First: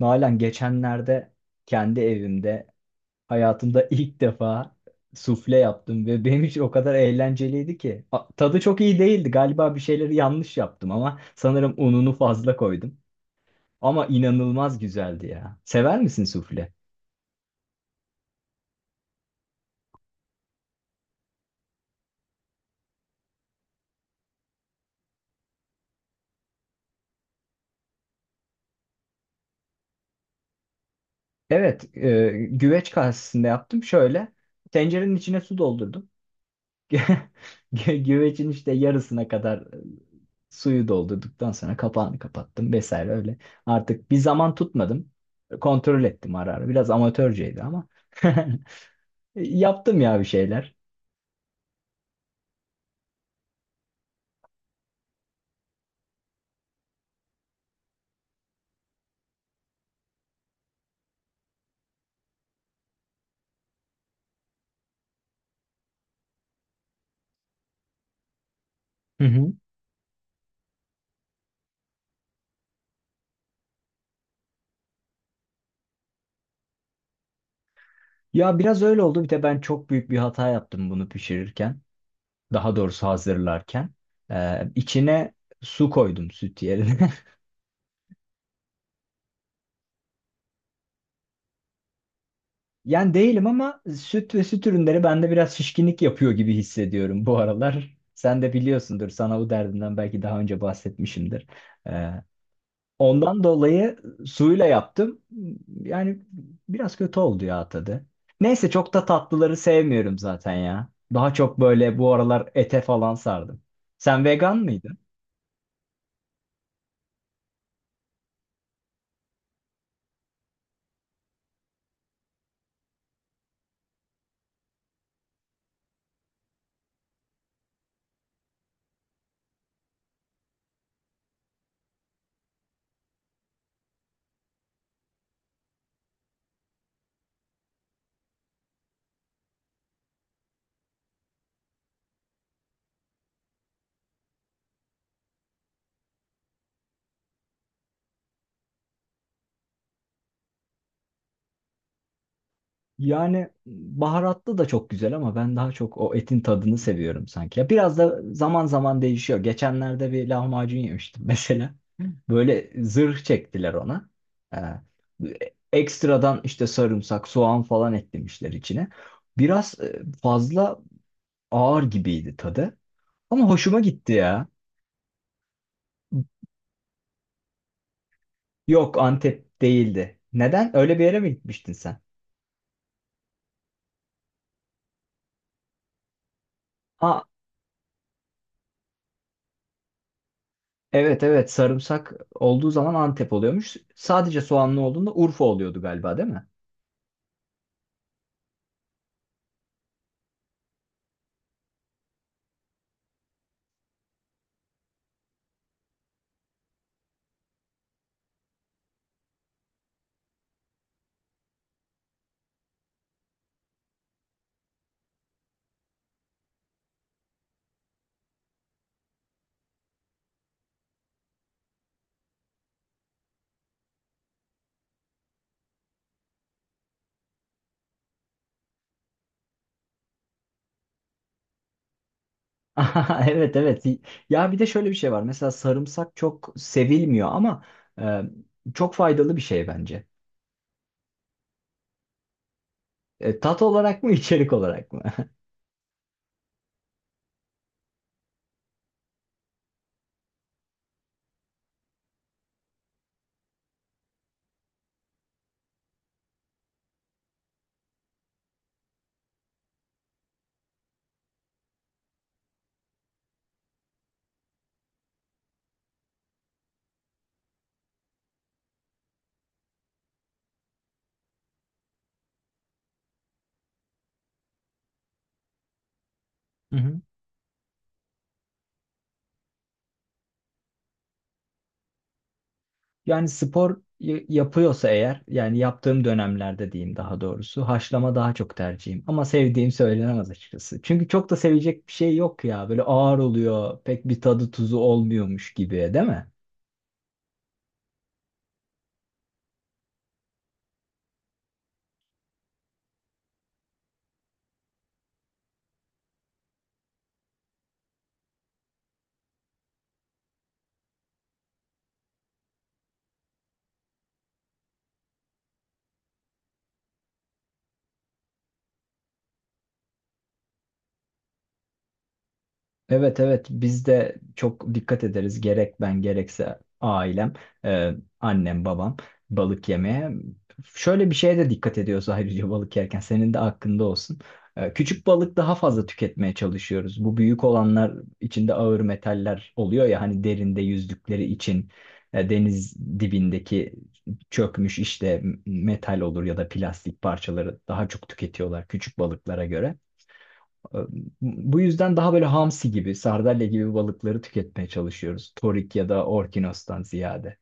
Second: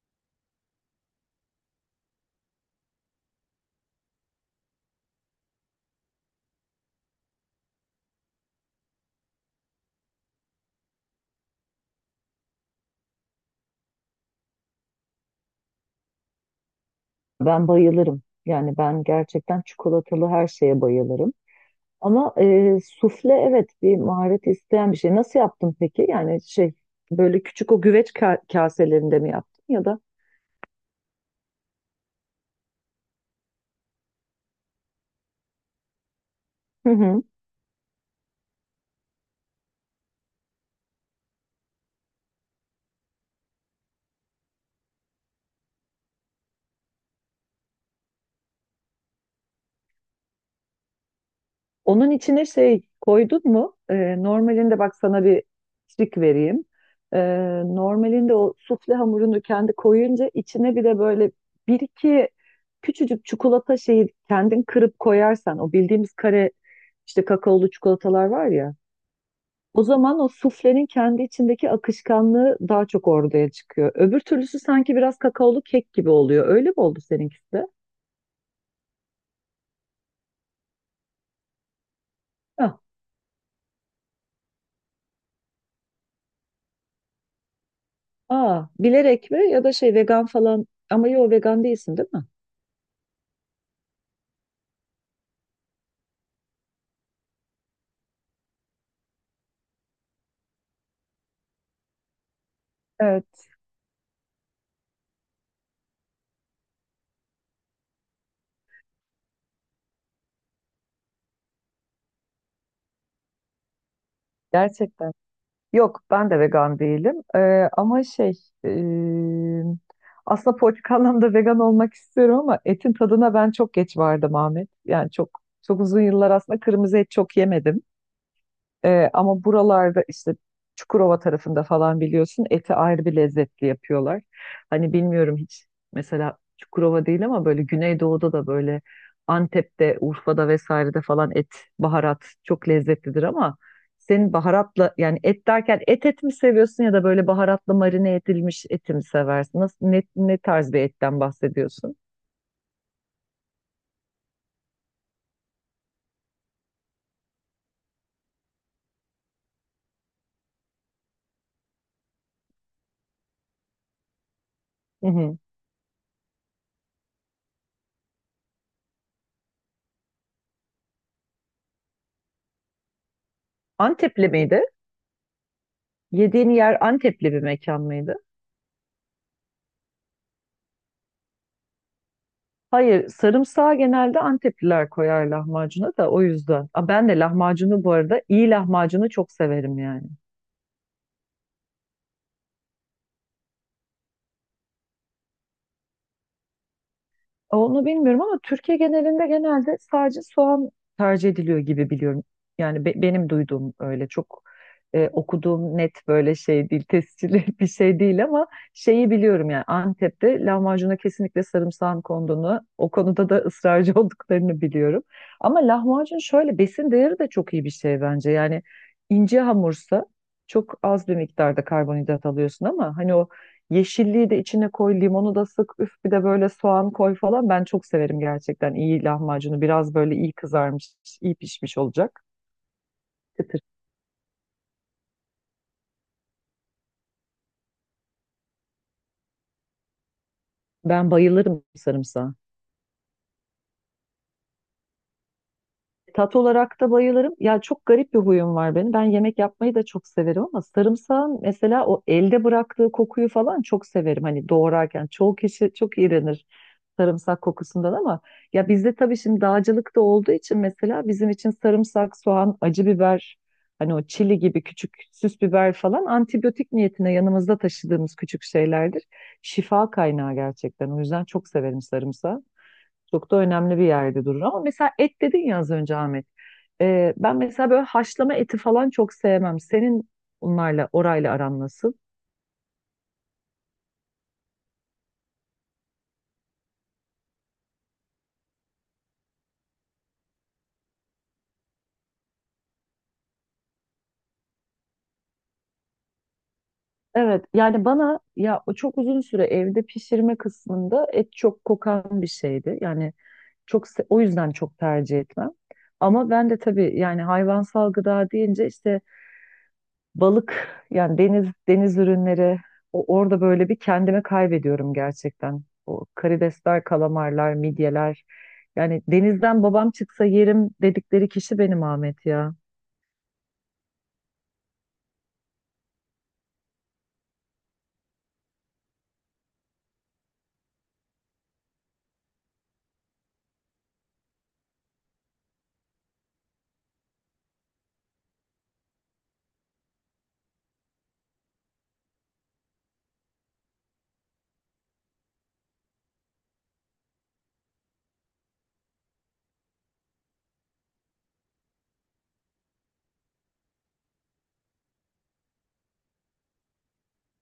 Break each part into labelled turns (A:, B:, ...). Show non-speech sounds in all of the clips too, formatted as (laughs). A: Nalan geçenlerde kendi evimde hayatımda (laughs) ilk defa sufle yaptım ve benim için o kadar eğlenceliydi ki. Tadı çok iyi değildi. Galiba bir şeyleri yanlış yaptım ama sanırım ununu fazla koydum. Ama inanılmaz güzeldi ya. Sever misin sufle?
B: Ben bayılırım. Yani ben gerçekten çikolatalı her şeye bayılırım. Ama sufle, evet, bir maharet isteyen bir şey. Nasıl yaptın peki? Yani böyle küçük o güveç kaselerinde mi yaptın ya da?
A: Evet, güveç kasesinde yaptım. Şöyle tencerenin içine su doldurdum.
B: Hı
A: (laughs)
B: hı.
A: Güvecin işte yarısına kadar suyu doldurduktan sonra kapağını kapattım vesaire öyle. Artık bir zaman tutmadım. Kontrol ettim ara ara. Biraz amatörceydi ama. (laughs) Yaptım ya bir şeyler.
B: Onun içine şey koydun mu? Normalinde bak sana bir trik vereyim. E, Normalinde o sufle hamurunu kendi koyunca içine bir de böyle bir iki küçücük çikolata şeyi kendin kırıp koyarsan, o bildiğimiz kare işte kakaolu çikolatalar var ya.
A: Hı hı.
B: O zaman o suflenin kendi içindeki akışkanlığı daha çok ortaya çıkıyor. Öbür türlüsü sanki biraz kakaolu kek gibi oluyor. Öyle mi oldu seninkisi de?
A: Ya biraz öyle oldu. Bir de ben çok büyük bir hata yaptım bunu pişirirken. Daha
B: Hah.
A: doğrusu hazırlarken. İçine su koydum süt yerine. (laughs)
B: Aa, bilerek mi ya da şey vegan falan, ama yo, vegan değilsin değil mi?
A: Yani değilim ama süt ve süt ürünleri bende biraz şişkinlik yapıyor gibi hissediyorum bu aralar. Sen de biliyorsundur. Sana bu derdinden belki daha önce bahsetmişimdir. Ee, Ondan
B: Evet,
A: dolayı suyla yaptım. Yani biraz kötü oldu ya tadı. Neyse çok da tatlıları sevmiyorum zaten ya. Daha çok böyle bu aralar ete falan sardım. Sen vegan mıydın?
B: gerçekten. Yok, ben de vegan değilim. Ama e, aslında politik anlamda vegan olmak istiyorum ama etin tadına ben çok geç vardım Ahmet. Yani çok çok uzun yıllar aslında kırmızı et çok yemedim. Ama buralarda işte Çukurova tarafında falan biliyorsun eti ayrı bir lezzetli yapıyorlar. Hani bilmiyorum, hiç mesela Çukurova değil ama böyle Güneydoğu'da da böyle Antep'te, Urfa'da vesairede falan et, baharat çok lezzetlidir ama senin baharatla, yani et derken et et mi seviyorsun ya da böyle baharatla marine edilmiş eti mi seversin? Nasıl, ne, ne tarz bir etten bahsediyorsun?
A: Yani baharatlı da çok güzel ama ben daha çok o etin tadını seviyorum sanki. Ya biraz da zaman zaman değişiyor. Geçenlerde bir lahmacun yemiştim (laughs) mesela. Böyle zırh çektiler ona. Ee,
B: Hı hı.
A: ekstradan işte sarımsak, soğan falan eklemişler içine. Biraz fazla ağır gibiydi tadı. Ama hoşuma gitti
B: Antepli
A: ya.
B: miydi? Yediğin yer Antepli bir mekan mıydı?
A: Yok Antep değildi. Neden? Öyle bir yere mi gitmiştin sen?
B: Hayır, sarımsağı genelde Antepliler koyar lahmacuna da o yüzden. Aa, ben de
A: Ha,
B: lahmacunu, bu arada iyi lahmacunu, çok severim yani.
A: evet evet, sarımsak olduğu zaman Antep oluyormuş. Sadece soğanlı olduğunda Urfa oluyordu galiba değil mi?
B: Onu bilmiyorum ama Türkiye genelinde genelde sadece soğan tercih ediliyor gibi biliyorum. Yani benim duyduğum öyle çok okuduğum net böyle şey değil, tescilli (laughs) bir şey değil ama şeyi biliyorum, yani Antep'te lahmacuna kesinlikle sarımsağın konduğunu, o konuda da ısrarcı (laughs) olduklarını biliyorum. Ama lahmacun şöyle besin değeri de çok iyi bir şey bence. Yani ince hamursa çok az bir miktarda karbonhidrat alıyorsun ama hani o yeşilliği de içine koy, limonu da sık, üf bir de böyle soğan koy falan. Ben çok severim gerçekten iyi lahmacunu. Biraz böyle iyi kızarmış, iyi pişmiş olacak.
A: (laughs) Aha, evet
B: Kıtır.
A: evet. Ya bir de şöyle bir şey var. Mesela sarımsak çok sevilmiyor ama e, çok faydalı bir şey bence.
B: Ben bayılırım sarımsağa.
A: E, tat olarak mı içerik olarak mı? (laughs)
B: Tat olarak da bayılırım. Ya çok garip bir huyum var benim. Ben yemek yapmayı da çok severim ama sarımsağın mesela o elde bıraktığı kokuyu falan çok severim. Hani doğrarken çoğu kişi çok iğrenir sarımsak kokusundan ama ya bizde tabii şimdi dağcılık da olduğu için mesela bizim için sarımsak, soğan, acı biber, hani o çili gibi küçük süs biber falan antibiyotik niyetine yanımızda taşıdığımız küçük şeylerdir. Şifa kaynağı gerçekten. O yüzden çok severim sarımsağı. Çok da önemli bir yerde durur. Ama mesela et dedin ya az önce Ahmet.
A: Hı hı.
B: Ben mesela böyle haşlama eti falan çok sevmem. Senin onlarla, orayla aran nasıl?
A: Yani spor yapıyorsa eğer, yani yaptığım dönemlerde diyeyim daha doğrusu, haşlama daha çok tercihim. Ama sevdiğim söylenemez açıkçası. Çünkü çok da sevecek bir şey yok ya. Böyle ağır oluyor, pek bir tadı tuzu olmuyormuş gibi, değil mi?
B: Evet, yani bana ya o çok uzun süre evde pişirme kısmında et çok kokan bir şeydi. Yani o yüzden çok tercih etmem. Ama ben de tabii yani hayvansal gıda deyince işte balık, yani deniz ürünleri, orada böyle bir kendimi kaybediyorum gerçekten. O karidesler, kalamarlar, midyeler. Yani denizden babam çıksa yerim dedikleri kişi benim Ahmet ya.
A: Evet evet, biz de çok dikkat ederiz gerek ben gerekse ailem, e, annem babam, balık yemeye. Şöyle bir şeye de dikkat ediyoruz (laughs) ayrıca balık yerken senin de hakkında olsun. E, küçük balık daha fazla tüketmeye çalışıyoruz. Bu büyük olanlar içinde ağır metaller oluyor ya hani derinde yüzdükleri için deniz dibindeki çökmüş işte metal olur ya da plastik parçaları daha çok tüketiyorlar küçük balıklara göre. Ee, Bu yüzden daha böyle hamsi gibi, sardalya gibi balıkları tüketmeye çalışıyoruz. Torik ya da orkinostan ziyade.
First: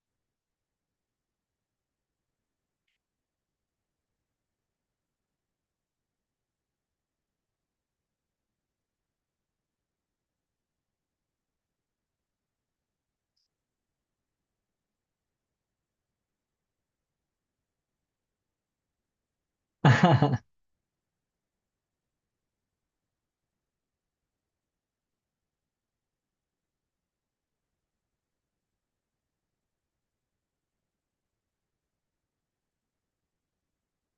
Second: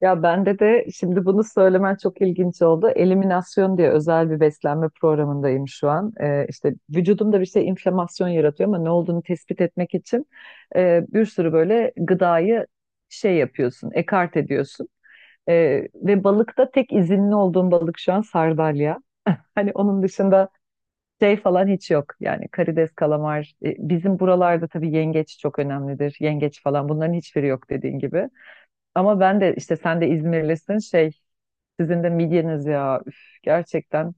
B: Ya bende de şimdi bunu söylemen çok ilginç oldu. Eliminasyon diye özel bir beslenme programındayım şu an. İşte vücudumda bir şey inflamasyon yaratıyor ama ne olduğunu tespit etmek için bir sürü böyle gıdayı şey yapıyorsun, ekart ediyorsun. Ve balıkta tek izinli olduğum balık şu an sardalya. Hani onun
A: (laughs)
B: dışında şey falan hiç yok. Yani karides, kalamar. Bizim buralarda tabii yengeç çok önemlidir. Yengeç falan, bunların hiçbiri yok dediğin gibi. Ama ben de işte, sen de İzmirlisin, şey sizin de midyeniz ya. Üf, gerçekten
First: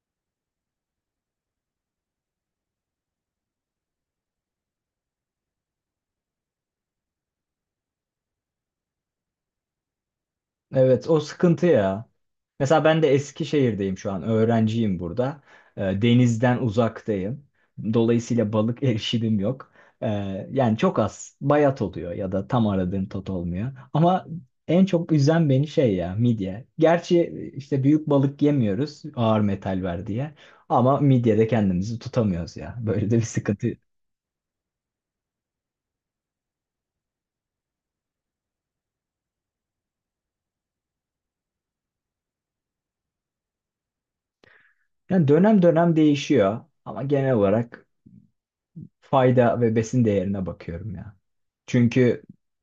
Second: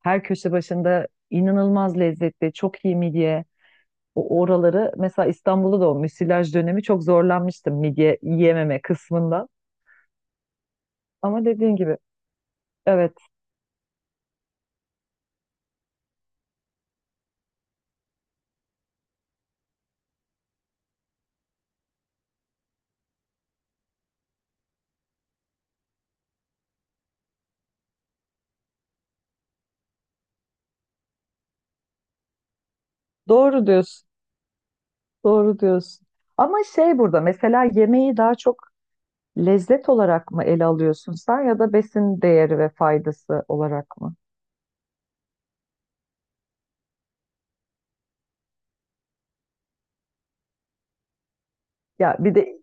B: her köşe başında inanılmaz lezzetli, çok iyi midye. O oraları mesela İstanbul'da da o müsilaj dönemi çok zorlanmıştım midye yiyememe kısmında.
A: Evet, o
B: Ama
A: sıkıntı
B: dediğin gibi,
A: ya. Mesela ben de
B: evet,
A: Eskişehir'deyim şu an. Öğrenciyim burada. Denizden uzaktayım. Dolayısıyla balık (laughs) erişimim yok. Ee, Yani çok az. Bayat oluyor ya da tam aradığın tat olmuyor. Ama en çok üzen beni şey ya, midye. Gerçi işte büyük balık yemiyoruz ağır metal ver diye. Ama midyede kendimizi tutamıyoruz ya. Böyle de bir
B: doğru
A: sıkıntı.
B: diyorsun. Doğru diyorsun. Ama şey, burada mesela yemeği daha çok lezzet olarak mı ele alıyorsun sen ya da besin değeri ve faydası olarak mı?
A: Yani dönem dönem değişiyor. Ama genel olarak fayda ve besin değerine bakıyorum ya.
B: Ya
A: Çünkü
B: bir de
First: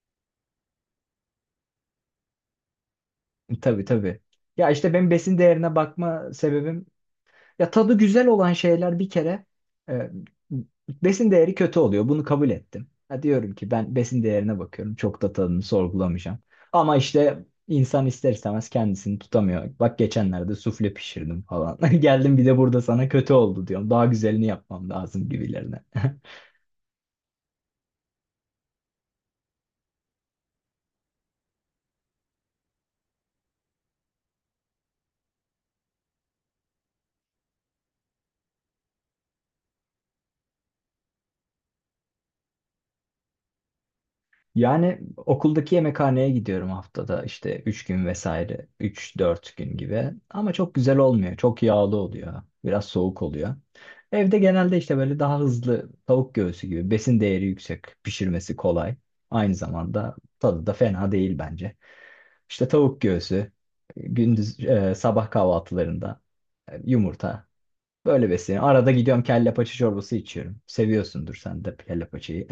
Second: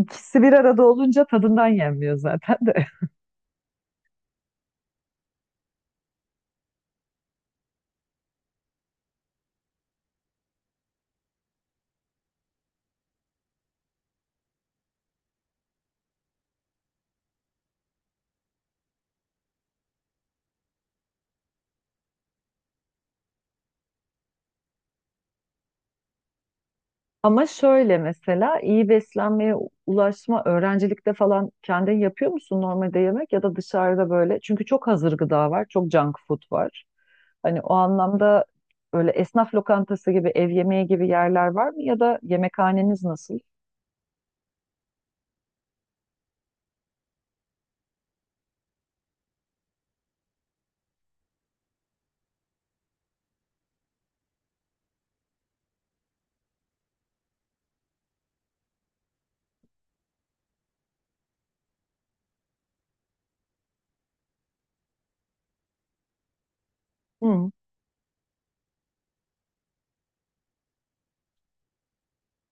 B: ikisi bir arada olunca tadından yenmiyor zaten de. (laughs)
A: tabii tabii. Ya işte benim besin değerine bakma sebebim ya tadı güzel olan şeyler bir kere e, besin değeri kötü oluyor. Bunu kabul ettim. Ha, diyorum ki ben besin değerine bakıyorum. Çok da tadını sorgulamayacağım. Ama işte insan ister istemez kendisini tutamıyor. Bak geçenlerde sufle pişirdim falan. (laughs) Geldim bir de burada sana kötü oldu diyorum. Daha güzelini yapmam lazım gibilerine. (laughs)
B: Ama şöyle mesela iyi beslenmeye ulaşma, öğrencilikte falan kendin yapıyor musun normalde yemek ya da dışarıda böyle? Çünkü çok hazır gıda var, çok junk food var. Hani o anlamda öyle esnaf lokantası gibi, ev yemeği gibi yerler var mı ya da yemekhaneniz nasıl?
A: Yani okuldaki yemekhaneye gidiyorum haftada işte 3 gün vesaire, üç dört gün gibi, ama çok güzel olmuyor, çok yağlı oluyor, biraz soğuk oluyor. Evde genelde işte böyle daha hızlı tavuk göğsü gibi besin değeri yüksek, pişirmesi kolay, aynı zamanda tadı da fena değil bence. İşte tavuk göğsü, gündüz sabah kahvaltılarında yumurta,
B: Hı.
A: böyle besleniyorum. Arada gidiyorum kelle paça çorbası içiyorum, seviyorsundur sen de kelle paçayı.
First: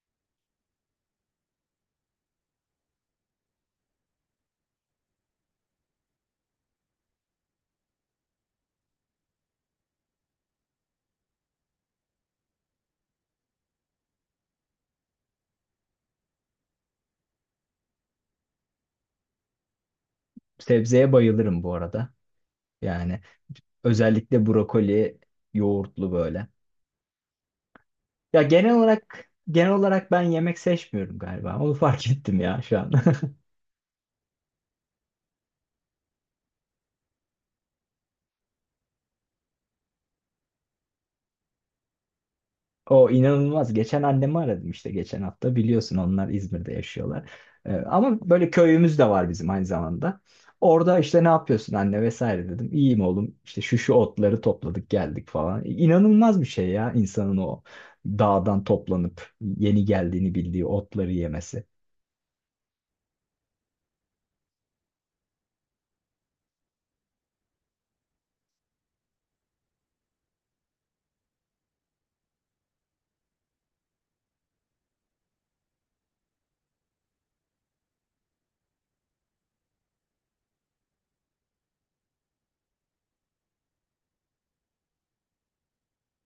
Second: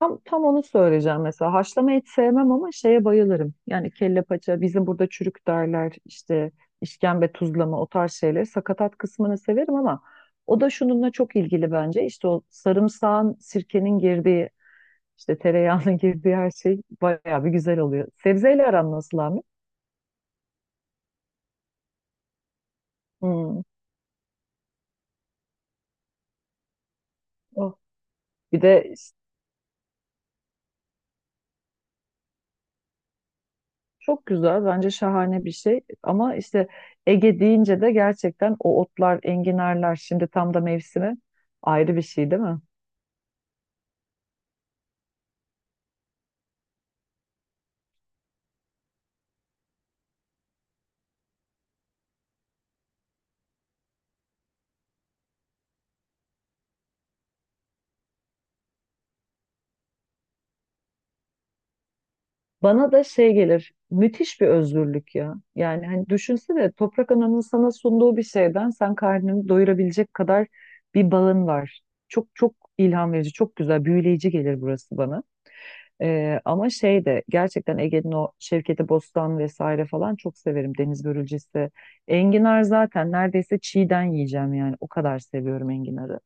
B: Tam, tam onu söyleyeceğim mesela. Haşlama et sevmem ama şeye bayılırım. Yani kelle paça, bizim burada çürük derler, işte işkembe tuzlama o tarz şeyler. Sakatat kısmını severim ama o da şununla çok ilgili bence. İşte o sarımsağın, sirkenin girdiği, işte tereyağının (laughs) girdiği her şey bayağı bir güzel oluyor. Sebzeyle aran nasıl Ahmet?
A: (laughs) Sebzeye bayılırım bu arada. Yani
B: Hmm.
A: özellikle brokoli, yoğurtlu böyle.
B: Oh.
A: Ya
B: Bir
A: genel
B: de
A: olarak genel olarak ben yemek seçmiyorum galiba. Onu (laughs) fark ettim ya şu an. (laughs)
B: çok güzel, bence şahane bir şey. Ama işte Ege deyince de gerçekten o otlar, enginarlar, şimdi tam da mevsimi, ayrı bir şey değil mi?
A: O inanılmaz. Geçen annemi aradım işte geçen hafta. Biliyorsun onlar İzmir'de yaşıyorlar. Ama böyle köyümüz de var bizim aynı zamanda. Orada işte ne yapıyorsun anne vesaire dedim. İyiyim oğlum. İşte şu şu otları topladık geldik falan. İnanılmaz bir şey ya insanın o dağdan toplanıp yeni geldiğini bildiği otları yemesi.
B: Bana da şey gelir, müthiş bir özgürlük ya. Yani hani düşünsene, Toprak Ana'nın sana sunduğu bir şeyden sen karnını doyurabilecek kadar bir bağın var. Çok çok ilham verici, çok güzel, büyüleyici gelir burası bana. Ama şey de gerçekten Ege'nin o Şevketi Bostan vesaire falan çok severim. Deniz börülcesi. Enginar zaten neredeyse çiğden yiyeceğim yani. O kadar seviyorum enginarı.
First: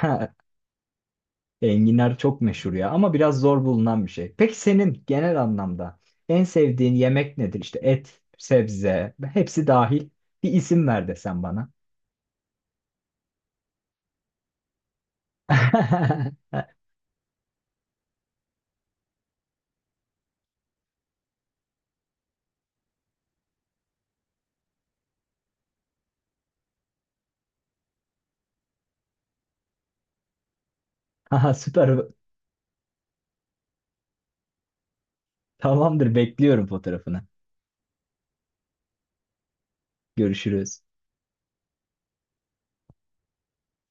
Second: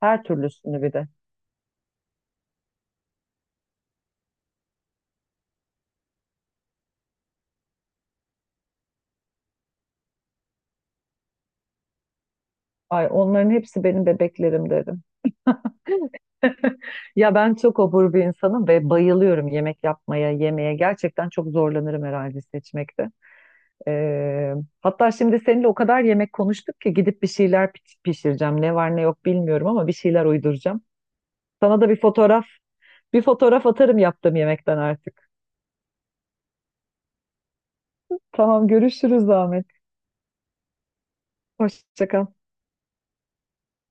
B: Her türlüsünü bir de.
A: Enginar çok meşhur ya ama biraz zor bulunan bir şey. Peki senin genel anlamda en sevdiğin yemek nedir? İşte et, sebze, hepsi dahil. Bir isim ver desen bana.
B: Ay onların hepsi benim bebeklerim derim.
A: (laughs)
B: Ya ben çok obur bir insanım ve bayılıyorum yemek yapmaya, yemeye. Gerçekten çok zorlanırım herhalde seçmekte. Ee, Hatta şimdi seninle o kadar yemek konuştuk ki gidip bir şeyler pişireceğim. Ne var ne yok bilmiyorum ama bir şeyler uyduracağım.
A: Aha,
B: Sana da bir
A: süper.
B: fotoğraf, bir fotoğraf atarım yaptığım yemekten artık.
A: Tamamdır, bekliyorum fotoğrafını.
B: Tamam, görüşürüz Ahmet.
A: Görüşürüz.
B: Hoşça kal.